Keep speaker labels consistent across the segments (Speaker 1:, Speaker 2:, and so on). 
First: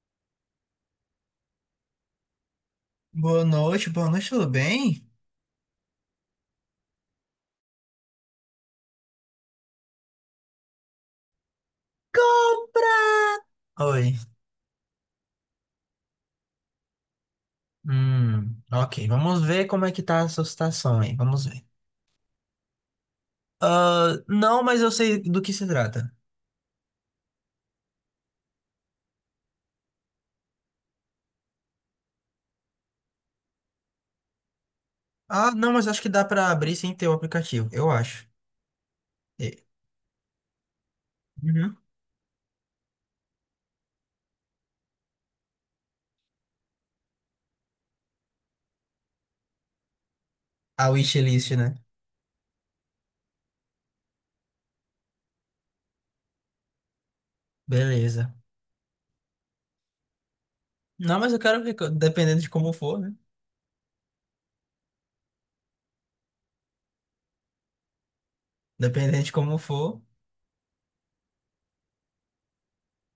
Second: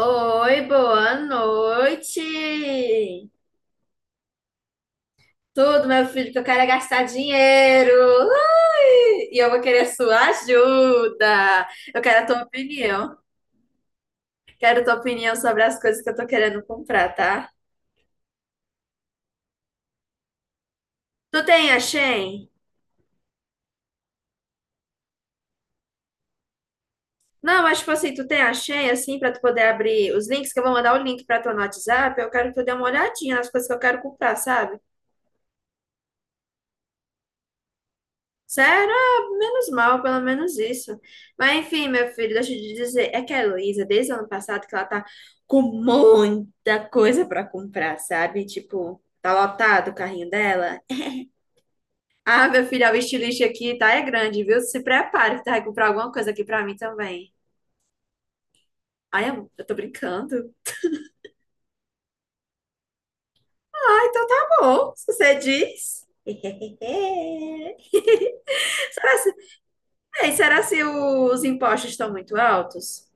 Speaker 1: Oi, boa noite!
Speaker 2: Boa noite, tudo bem?
Speaker 1: Tudo, meu filho, que eu quero é gastar dinheiro! Ui! E eu vou querer a sua ajuda! Eu quero a tua opinião.
Speaker 2: Oi.
Speaker 1: Quero a tua opinião sobre as coisas que eu tô querendo comprar, tá?
Speaker 2: Ok, vamos ver como é que tá a sua situação aí,
Speaker 1: Tu
Speaker 2: vamos ver.
Speaker 1: tem a Shein?
Speaker 2: Ah, não, mas eu sei do que se trata.
Speaker 1: Não, mas tipo assim, tu tem a Shein, assim, pra tu poder abrir os links, que eu vou mandar o link pra tu no WhatsApp. Eu quero que tu dê uma olhadinha nas coisas que eu quero comprar, sabe?
Speaker 2: Ah, não, mas acho que dá pra abrir sem ter o aplicativo, eu acho.
Speaker 1: Sério? Ah,
Speaker 2: E-
Speaker 1: menos mal, pelo menos isso. Mas
Speaker 2: Uhum.
Speaker 1: enfim, meu filho, deixa eu te dizer, é que a Heloísa, desde o ano passado, que ela tá com muita coisa pra comprar, sabe? Tipo, tá lotado o carrinho dela.
Speaker 2: A wishlist, né?
Speaker 1: Ah, meu filho, o estilista aqui tá é grande, viu? Se prepare, que tá? Vai comprar alguma coisa aqui pra mim também.
Speaker 2: Beleza.
Speaker 1: Ai, amor, eu tô brincando.
Speaker 2: Não, mas eu quero ver, dependendo de como for, né?
Speaker 1: Ah, então tá bom, se você diz. Será
Speaker 2: Dependendo de
Speaker 1: se,
Speaker 2: como for.
Speaker 1: Ei, será se os impostos estão muito altos?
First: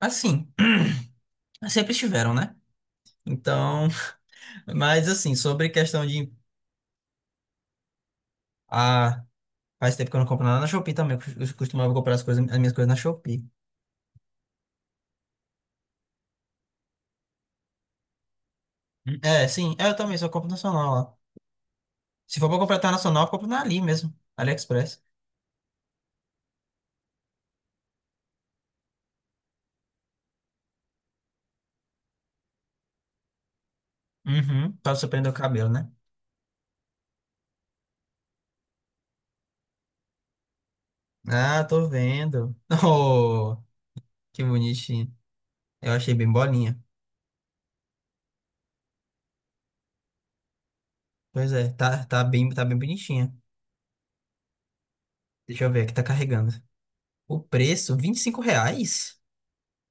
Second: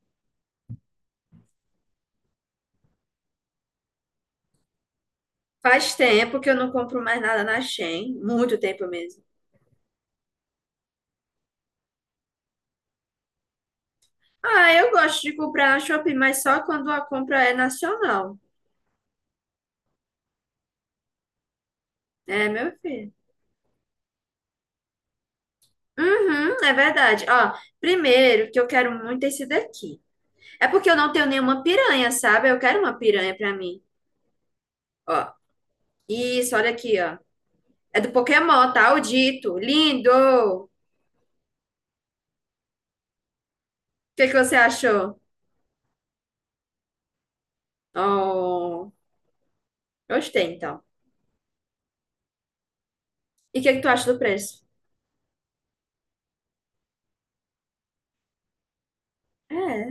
Speaker 2: Assim, sempre estiveram, né? Então, mas assim, sobre
Speaker 1: Faz
Speaker 2: questão de.
Speaker 1: tempo que eu não compro mais nada na Shein, muito tempo mesmo.
Speaker 2: Ah. Faz tempo que eu não compro nada na Shopee também. Eu costumava comprar as coisas, as minhas coisas na Shopee.
Speaker 1: Ah, eu gosto de comprar na Shopee, mas só quando a compra é nacional.
Speaker 2: Hum. É, sim. É, eu também só compro nacional lá. Se
Speaker 1: É,
Speaker 2: for pra
Speaker 1: meu
Speaker 2: comprar
Speaker 1: filho.
Speaker 2: internacional, eu compro na Ali mesmo. AliExpress.
Speaker 1: Uhum, é verdade. Ó, primeiro que eu quero muito esse daqui. É porque eu não tenho nenhuma piranha, sabe? Eu quero uma piranha pra mim.
Speaker 2: Uhum. Pra você prender
Speaker 1: Ó,
Speaker 2: o cabelo, né?
Speaker 1: isso, olha aqui, ó. É do Pokémon, tá? O Dito. Lindo! O
Speaker 2: Ah, tô vendo. Oh,
Speaker 1: que que
Speaker 2: que
Speaker 1: você
Speaker 2: bonitinho.
Speaker 1: achou?
Speaker 2: Eu achei bem bolinha.
Speaker 1: Oh, gostei, então.
Speaker 2: Pois é, tá, tá bem bonitinha.
Speaker 1: E o que que tu acha do preço?
Speaker 2: Deixa eu ver aqui, tá carregando. O preço, 25 reais?
Speaker 1: É.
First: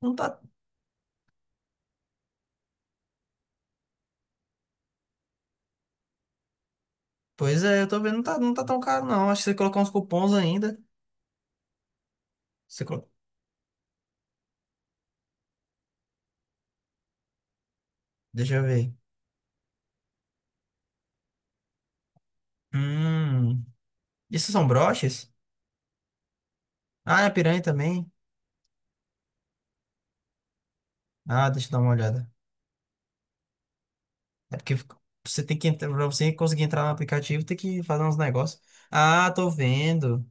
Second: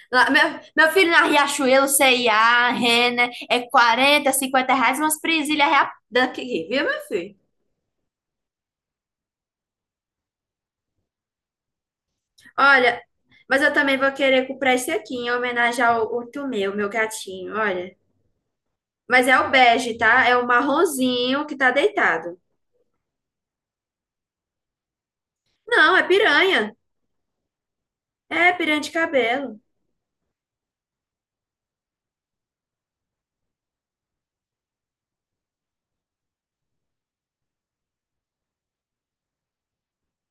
Speaker 2: Não
Speaker 1: Lá-
Speaker 2: tá.
Speaker 1: Meu, meu filho, na Riachuelo, C&A, Renner, é 40, 50 reais, umas presilhas daqui, viu, meu filho?
Speaker 2: Pois é, eu tô vendo, não tá, não tá tão caro, não. Acho que você colocar uns cupons ainda. Você
Speaker 1: Olha,
Speaker 2: colo-
Speaker 1: mas eu também vou querer comprar esse aqui em homenagem ao outro meu gatinho, olha.
Speaker 2: Deixa eu ver.
Speaker 1: Mas é o bege, tá? É o marronzinho que tá deitado.
Speaker 2: Hum. Isso são broches?
Speaker 1: Não, é piranha.
Speaker 2: Ah, é piranha também?
Speaker 1: É piranha de cabelo. O
Speaker 2: Ah, deixa eu dar uma olhada. É porque fica- Você tem que entrar, pra você conseguir entrar no aplicativo, tem que fazer uns negócios. Ah, tô vendo.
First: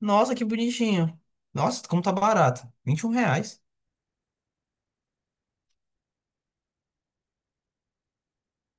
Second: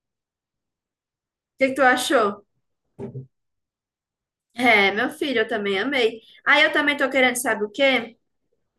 Speaker 2: Nossa, que bonitinho.
Speaker 1: que que tu
Speaker 2: Nossa, como tá
Speaker 1: achou?
Speaker 2: barato. 21 reais.
Speaker 1: É, meu filho, eu também amei. Aí eu também tô querendo, sabe o quê?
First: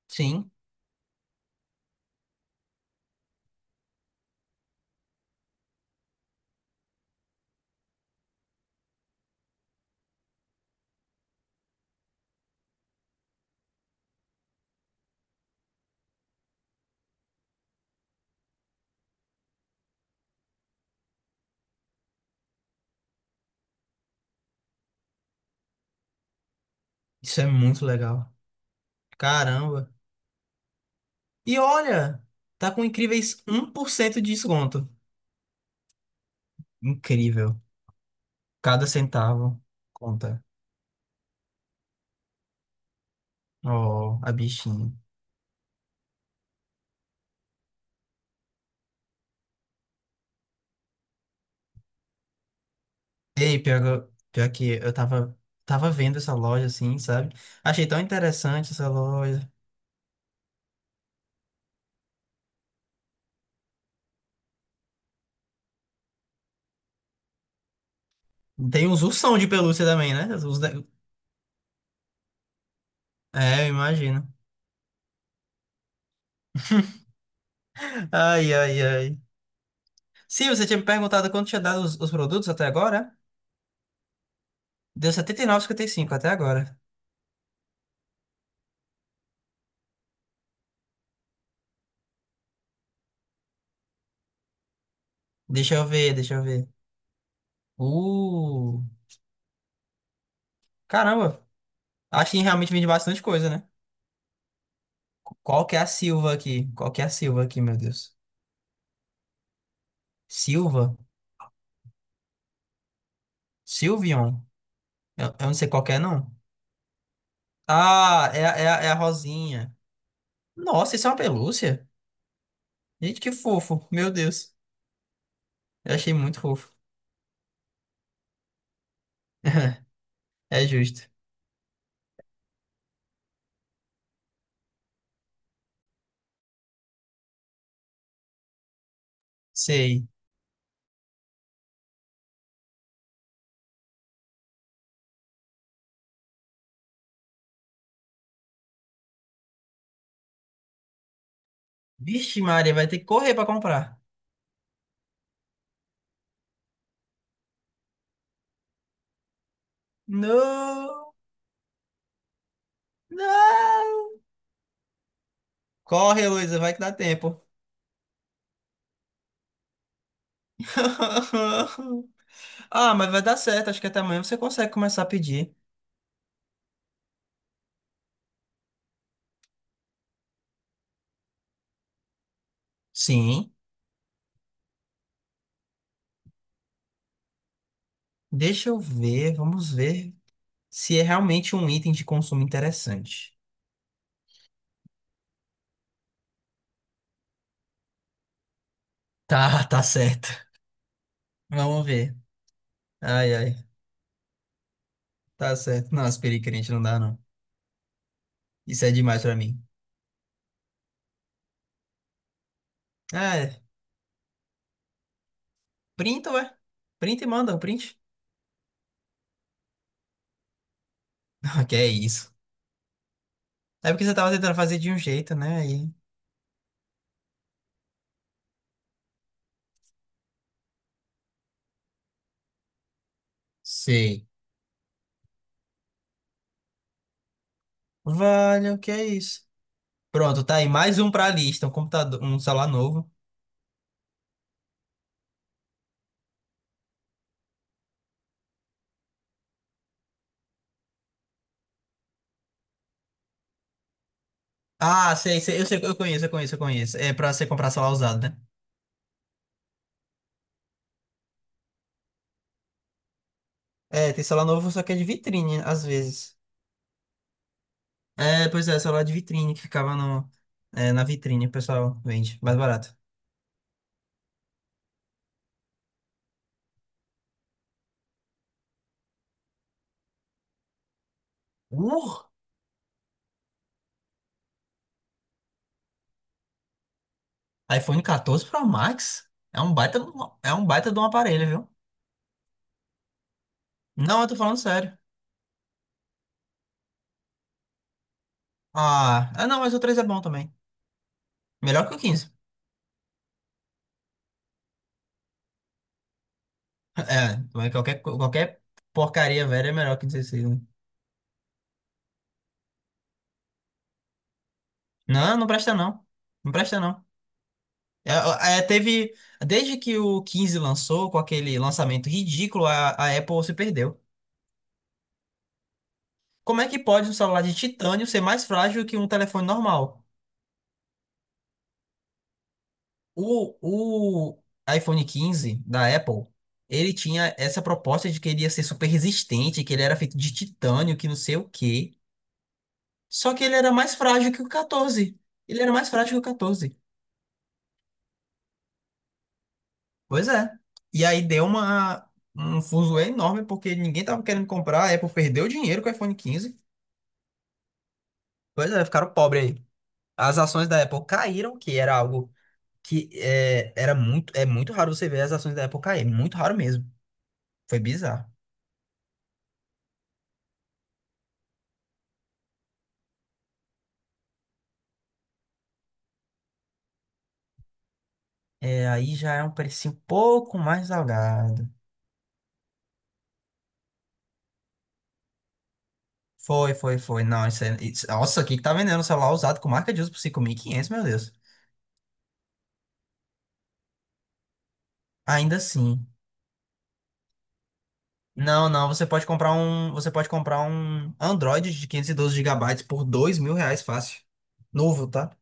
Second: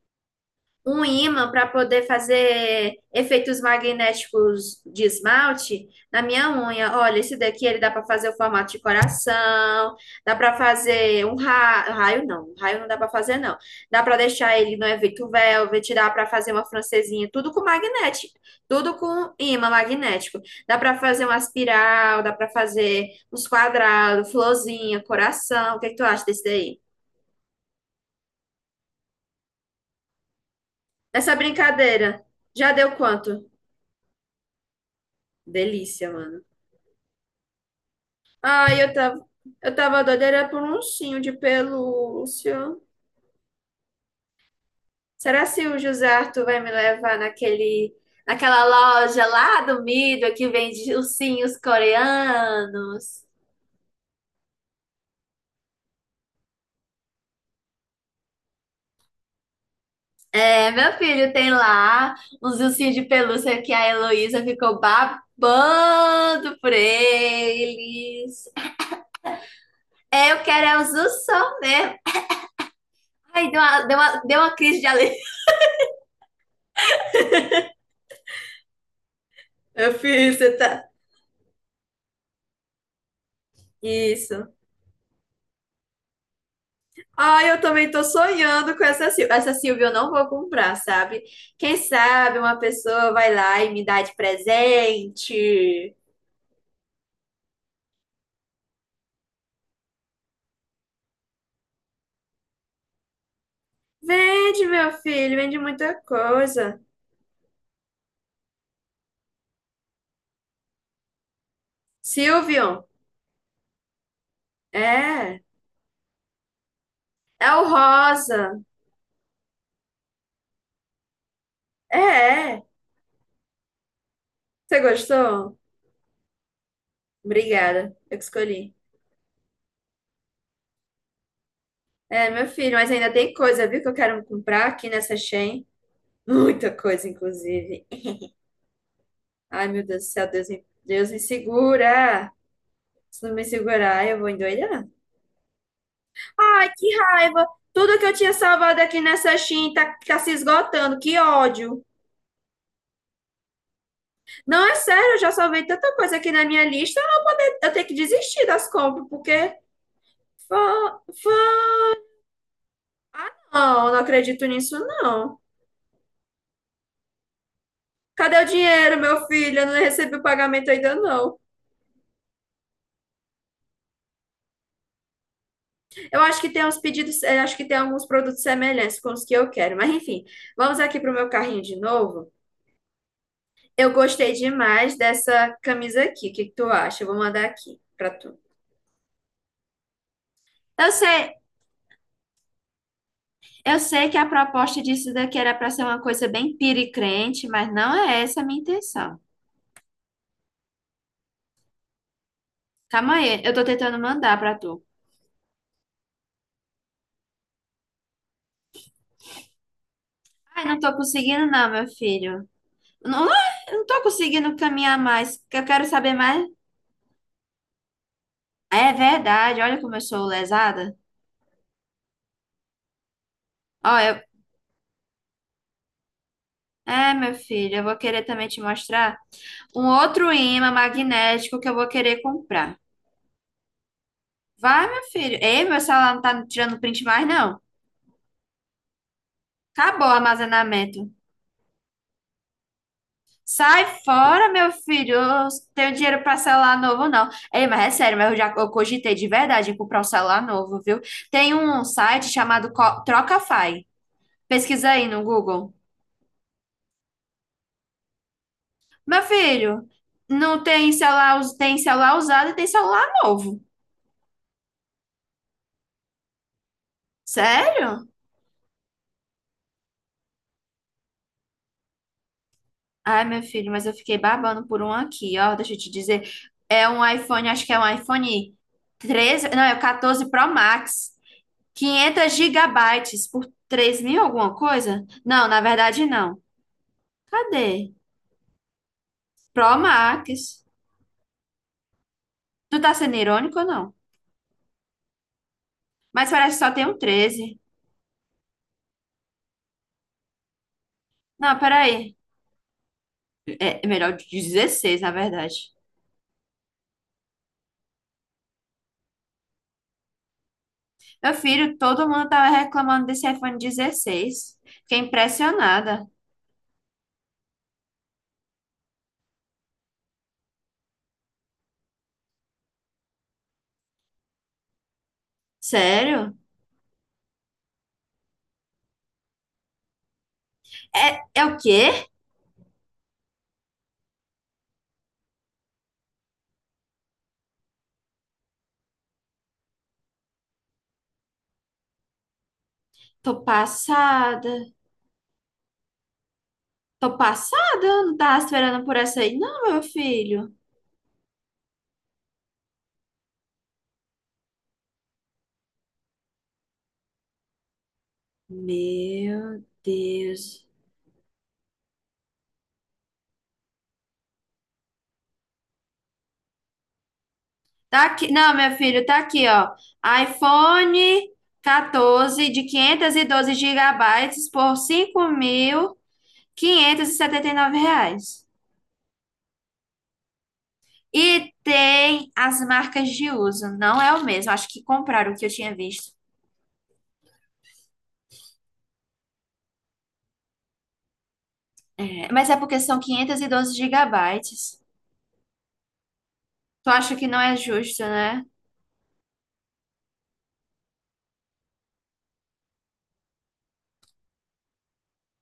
Speaker 2: Sim,
Speaker 1: Um ímã para poder fazer efeitos magnéticos de esmalte na minha unha. Olha, esse daqui ele dá para fazer o formato de coração, dá para fazer raio, não, um raio não dá para fazer não. Dá para deixar ele no efeito velvet, dá para fazer uma francesinha, tudo com magnético, tudo com ímã magnético. Dá para fazer uma espiral, dá para fazer uns quadrados, florzinha, coração. O que que tu acha desse daí?
Speaker 2: isso é muito legal. Caramba.
Speaker 1: Essa
Speaker 2: E olha,
Speaker 1: brincadeira
Speaker 2: tá
Speaker 1: já
Speaker 2: com
Speaker 1: deu
Speaker 2: incríveis
Speaker 1: quanto?
Speaker 2: 1% de desconto.
Speaker 1: Delícia, mano.
Speaker 2: Incrível.
Speaker 1: Ah,
Speaker 2: Cada
Speaker 1: eu tava,
Speaker 2: centavo
Speaker 1: eu tava doida,
Speaker 2: conta.
Speaker 1: era por um ursinho de pelúcia.
Speaker 2: Oh, a bichinha.
Speaker 1: Será se o José Arthur vai me levar naquele, naquela loja lá do Mido que vende ursinhos coreanos?
Speaker 2: Ei, pior, pior que eu tava vendo essa loja assim, sabe? Achei tão interessante essa loja.
Speaker 1: É, meu filho tem lá uns ursinhos de pelúcia que a Heloísa ficou babando por eles.
Speaker 2: Tem uns ursão de pelúcia também, né?
Speaker 1: É, eu quero é os ursos mesmo. Ai, deu
Speaker 2: É, eu
Speaker 1: uma, deu uma,
Speaker 2: imagino.
Speaker 1: deu uma crise de alegria.
Speaker 2: Ai, ai, ai.
Speaker 1: Eu fiz,
Speaker 2: Sim,
Speaker 1: você
Speaker 2: você tinha me
Speaker 1: tá.
Speaker 2: perguntado quanto tinha dado os produtos até agora? Né?
Speaker 1: Isso.
Speaker 2: Deu 79,55 até agora.
Speaker 1: Ai, eu também tô sonhando com essa Silvia. Essa Silvia eu não vou comprar, sabe? Quem sabe uma pessoa vai lá e me dá de
Speaker 2: Deixa eu
Speaker 1: presente.
Speaker 2: ver, deixa eu ver. Uh, caramba. Acho que realmente vende bastante coisa, né?
Speaker 1: Vende, meu filho, vende
Speaker 2: Qual que é a
Speaker 1: muita
Speaker 2: Silva aqui?
Speaker 1: coisa.
Speaker 2: Qual que é a Silva aqui, meu Deus? Silva?
Speaker 1: Silvio,
Speaker 2: Silvion? Eu,
Speaker 1: é.
Speaker 2: eu não sei qual que é, não.
Speaker 1: É o
Speaker 2: Ah, é, a-
Speaker 1: rosa.
Speaker 2: é, a- é a Rosinha. Nossa, isso é uma pelúcia?
Speaker 1: É, é.
Speaker 2: Gente, que fofo. Meu Deus.
Speaker 1: Você gostou?
Speaker 2: Eu achei muito fofo.
Speaker 1: Obrigada, eu que escolhi.
Speaker 2: É justo.
Speaker 1: É, meu filho, mas ainda tem coisa, viu, que eu quero comprar aqui nessa Shein. Muita coisa, inclusive. Ai, meu Deus do
Speaker 2: Sei.
Speaker 1: céu, Deus me segura. Se não me segurar, eu vou endoidar. Ai, que raiva! Tudo que eu tinha salvado aqui nessa Shein tá se esgotando, que ódio.
Speaker 2: Vixe, Maria, vai ter que correr pra comprar.
Speaker 1: Não, é sério, eu já salvei tanta coisa aqui na minha lista, eu tenho que desistir das compras, porque fã-
Speaker 2: Não!
Speaker 1: fã- ah, não, não
Speaker 2: Não!
Speaker 1: acredito nisso, não.
Speaker 2: Corre, Heloísa, vai que dá tempo.
Speaker 1: Cadê o dinheiro, meu filho? Eu não recebi o pagamento ainda, não.
Speaker 2: Ah, mas vai dar certo. Acho que até amanhã você consegue começar a pedir.
Speaker 1: Eu acho que tem uns pedidos, acho que tem alguns produtos semelhantes com os que eu quero, mas enfim, vamos aqui pro meu carrinho de novo.
Speaker 2: Sim.
Speaker 1: Eu gostei demais dessa camisa aqui, o que que tu acha? Eu vou mandar aqui pra tu.
Speaker 2: Deixa eu ver. Vamos ver
Speaker 1: Eu
Speaker 2: se é
Speaker 1: sei,
Speaker 2: realmente um item de consumo interessante.
Speaker 1: Eu sei que a proposta disso daqui era para ser uma coisa bem piricrente, mas não é essa a minha intenção.
Speaker 2: Tá, tá certo. Vamos ver.
Speaker 1: Calma
Speaker 2: Ai,
Speaker 1: aí, eu
Speaker 2: ai.
Speaker 1: tô tentando mandar para tu.
Speaker 2: Tá certo. Não, aspirei crente não dá, não. Isso é demais pra mim.
Speaker 1: Ai, não tô conseguindo não, meu filho. Não,
Speaker 2: É,
Speaker 1: não tô conseguindo caminhar mais, que eu quero saber
Speaker 2: printa, ué.
Speaker 1: mais.
Speaker 2: Printa e manda um print.
Speaker 1: É verdade, olha como eu sou lesada.
Speaker 2: Que é isso. É
Speaker 1: Ó,
Speaker 2: porque você
Speaker 1: eu...
Speaker 2: tava tentando fazer de um jeito, né? Aí.
Speaker 1: É, meu filho, eu vou querer também te mostrar um outro ímã magnético que eu vou querer comprar.
Speaker 2: Sei.
Speaker 1: Vai, meu filho. Ei, meu celular não tá tirando print mais, não.
Speaker 2: Vale, o que é isso?
Speaker 1: Acabou o
Speaker 2: Pronto, tá aí. Mais
Speaker 1: armazenamento.
Speaker 2: um pra lista. Um computador, um celular novo.
Speaker 1: Sai fora, meu filho. Eu tenho dinheiro para celular novo, não. Ei, mas é sério, mas eu já eu cogitei de verdade em comprar um celular novo, viu? Tem um site chamado Trocafy. Pesquisa aí
Speaker 2: Ah,
Speaker 1: no
Speaker 2: sei, sei. Eu
Speaker 1: Google.
Speaker 2: sei, eu conheço, eu conheço, eu conheço. É pra você comprar celular usado, né?
Speaker 1: Meu filho, não tem celular, tem celular usado e tem celular novo.
Speaker 2: É, tem celular novo, só que é de vitrine, às vezes.
Speaker 1: Sério?
Speaker 2: É, pois é, celular de vitrine que ficava no, é, na vitrine, o pessoal vende. Mais barato.
Speaker 1: Ai, meu filho, mas eu fiquei babando por um aqui, ó. Deixa eu te dizer. É um iPhone, acho que é um iPhone 13 não, é o 14 Pro Max.
Speaker 2: Uh!
Speaker 1: 500 gigabytes por 3 mil alguma coisa? Não, na verdade não. Cadê?
Speaker 2: iPhone 14 Pro Max
Speaker 1: Pro
Speaker 2: é
Speaker 1: Max.
Speaker 2: um baita de um aparelho, viu?
Speaker 1: Tu tá sendo irônico ou não?
Speaker 2: Não, eu tô falando sério.
Speaker 1: Mas parece que só tem um 13.
Speaker 2: Ah, não, mas o 3 é bom também.
Speaker 1: Não,
Speaker 2: Melhor que o
Speaker 1: peraí.
Speaker 2: 15.
Speaker 1: É melhor de 16, na verdade.
Speaker 2: É, mas qualquer porcaria velha é melhor que o 16, né?
Speaker 1: Meu filho, todo mundo tava reclamando desse iPhone 16. Fiquei
Speaker 2: Não, não presta
Speaker 1: impressionada.
Speaker 2: não. Não presta não. É, é, teve, Desde que o 15 lançou, com aquele lançamento ridículo, a Apple se perdeu.
Speaker 1: Sério?
Speaker 2: Como é que pode um celular de titânio ser mais frágil que um telefone normal?
Speaker 1: É, é o quê?
Speaker 2: O iPhone 15 da Apple, ele tinha essa proposta de que ele ia ser super resistente, que ele era feito de titânio, que não sei o quê. Só
Speaker 1: Tô
Speaker 2: que ele era mais frágil que o
Speaker 1: passada.
Speaker 2: 14. Ele era mais frágil que o 14.
Speaker 1: Tô passada? Eu não tava esperando por essa aí, não, meu
Speaker 2: Pois
Speaker 1: filho.
Speaker 2: é. E aí deu um fuzuê enorme, porque ninguém tava querendo comprar, a Apple perdeu dinheiro com o iPhone 15. Pois é, ficaram pobres
Speaker 1: Meu
Speaker 2: aí. As
Speaker 1: Deus.
Speaker 2: ações da Apple caíram, que era algo que é, era muito, é muito raro você ver as ações da Apple cair, é muito raro mesmo. Foi
Speaker 1: Tá aqui,
Speaker 2: bizarro.
Speaker 1: não, meu filho, tá aqui, ó. iPhone 14 de 512 gigabytes por cinco mil quinhentos e setenta e nove reais.
Speaker 2: É, aí já é um preço um pouco mais
Speaker 1: E
Speaker 2: salgado.
Speaker 1: tem as marcas de uso, não é o mesmo. Acho que compraram o que eu tinha visto.
Speaker 2: Foi, foi, foi. Não, isso é. Isso, nossa, aqui que tá vendendo um celular usado com marca de uso por 5.500, meu Deus.
Speaker 1: É, mas é porque são 512 gigabytes.
Speaker 2: Ainda assim.
Speaker 1: Tu acha que não é justo, né?
Speaker 2: Não, não, você pode comprar um. Android de 512 gigabytes por 2 mil reais, fácil. Novo, tá?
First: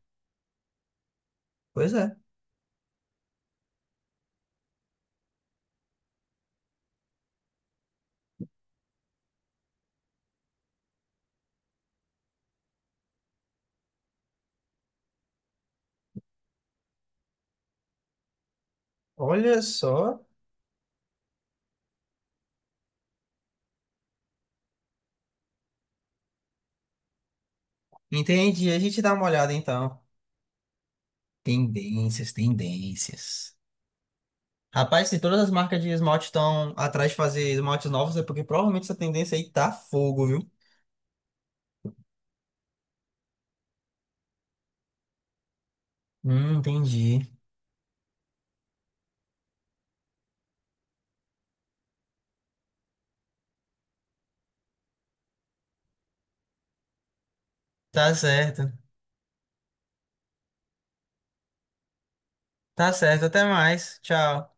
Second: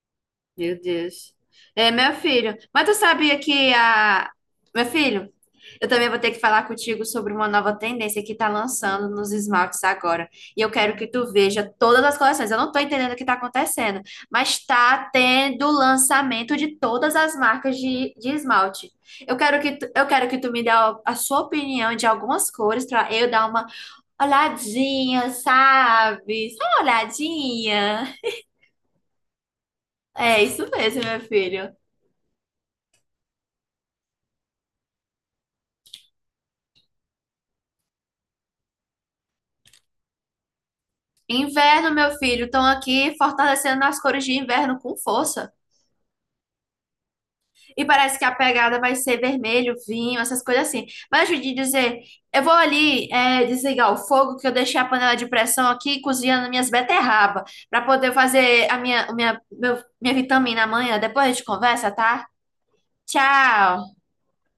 Speaker 1: Meu Deus. É,
Speaker 2: Pois
Speaker 1: meu
Speaker 2: é.
Speaker 1: filho, mas tu sabia que a. Meu filho, eu também vou ter que falar contigo sobre uma nova tendência que está lançando nos esmaltes agora. E eu quero que tu veja todas as coleções. Eu não estou entendendo o que está acontecendo, mas está tendo lançamento de todas as marcas de esmalte. Eu quero
Speaker 2: Olha
Speaker 1: que tu, eu
Speaker 2: só.
Speaker 1: quero que tu me dê a sua opinião de algumas cores para eu dar uma olhadinha, sabe? Só uma olhadinha.
Speaker 2: Entendi. A gente dá uma olhada então.
Speaker 1: É isso mesmo, meu filho.
Speaker 2: Tendências, tendências. Rapaz, se todas as marcas de esmalte estão atrás de fazer esmaltes novos, é porque provavelmente essa tendência aí tá fogo, viu?
Speaker 1: Inverno, meu filho, estão aqui fortalecendo as cores de inverno com força.
Speaker 2: Entendi.
Speaker 1: E parece que a pegada vai ser vermelho, vinho, essas coisas assim. Mas eu de dizer, eu vou ali desligar o fogo, que eu deixei a panela de pressão aqui cozinhando minhas beterraba, para poder
Speaker 2: Tá
Speaker 1: fazer
Speaker 2: certo.
Speaker 1: a minha vitamina amanhã. Depois a gente conversa, tá?
Speaker 2: Tá certo. Até
Speaker 1: Tchau!
Speaker 2: mais. Tchau.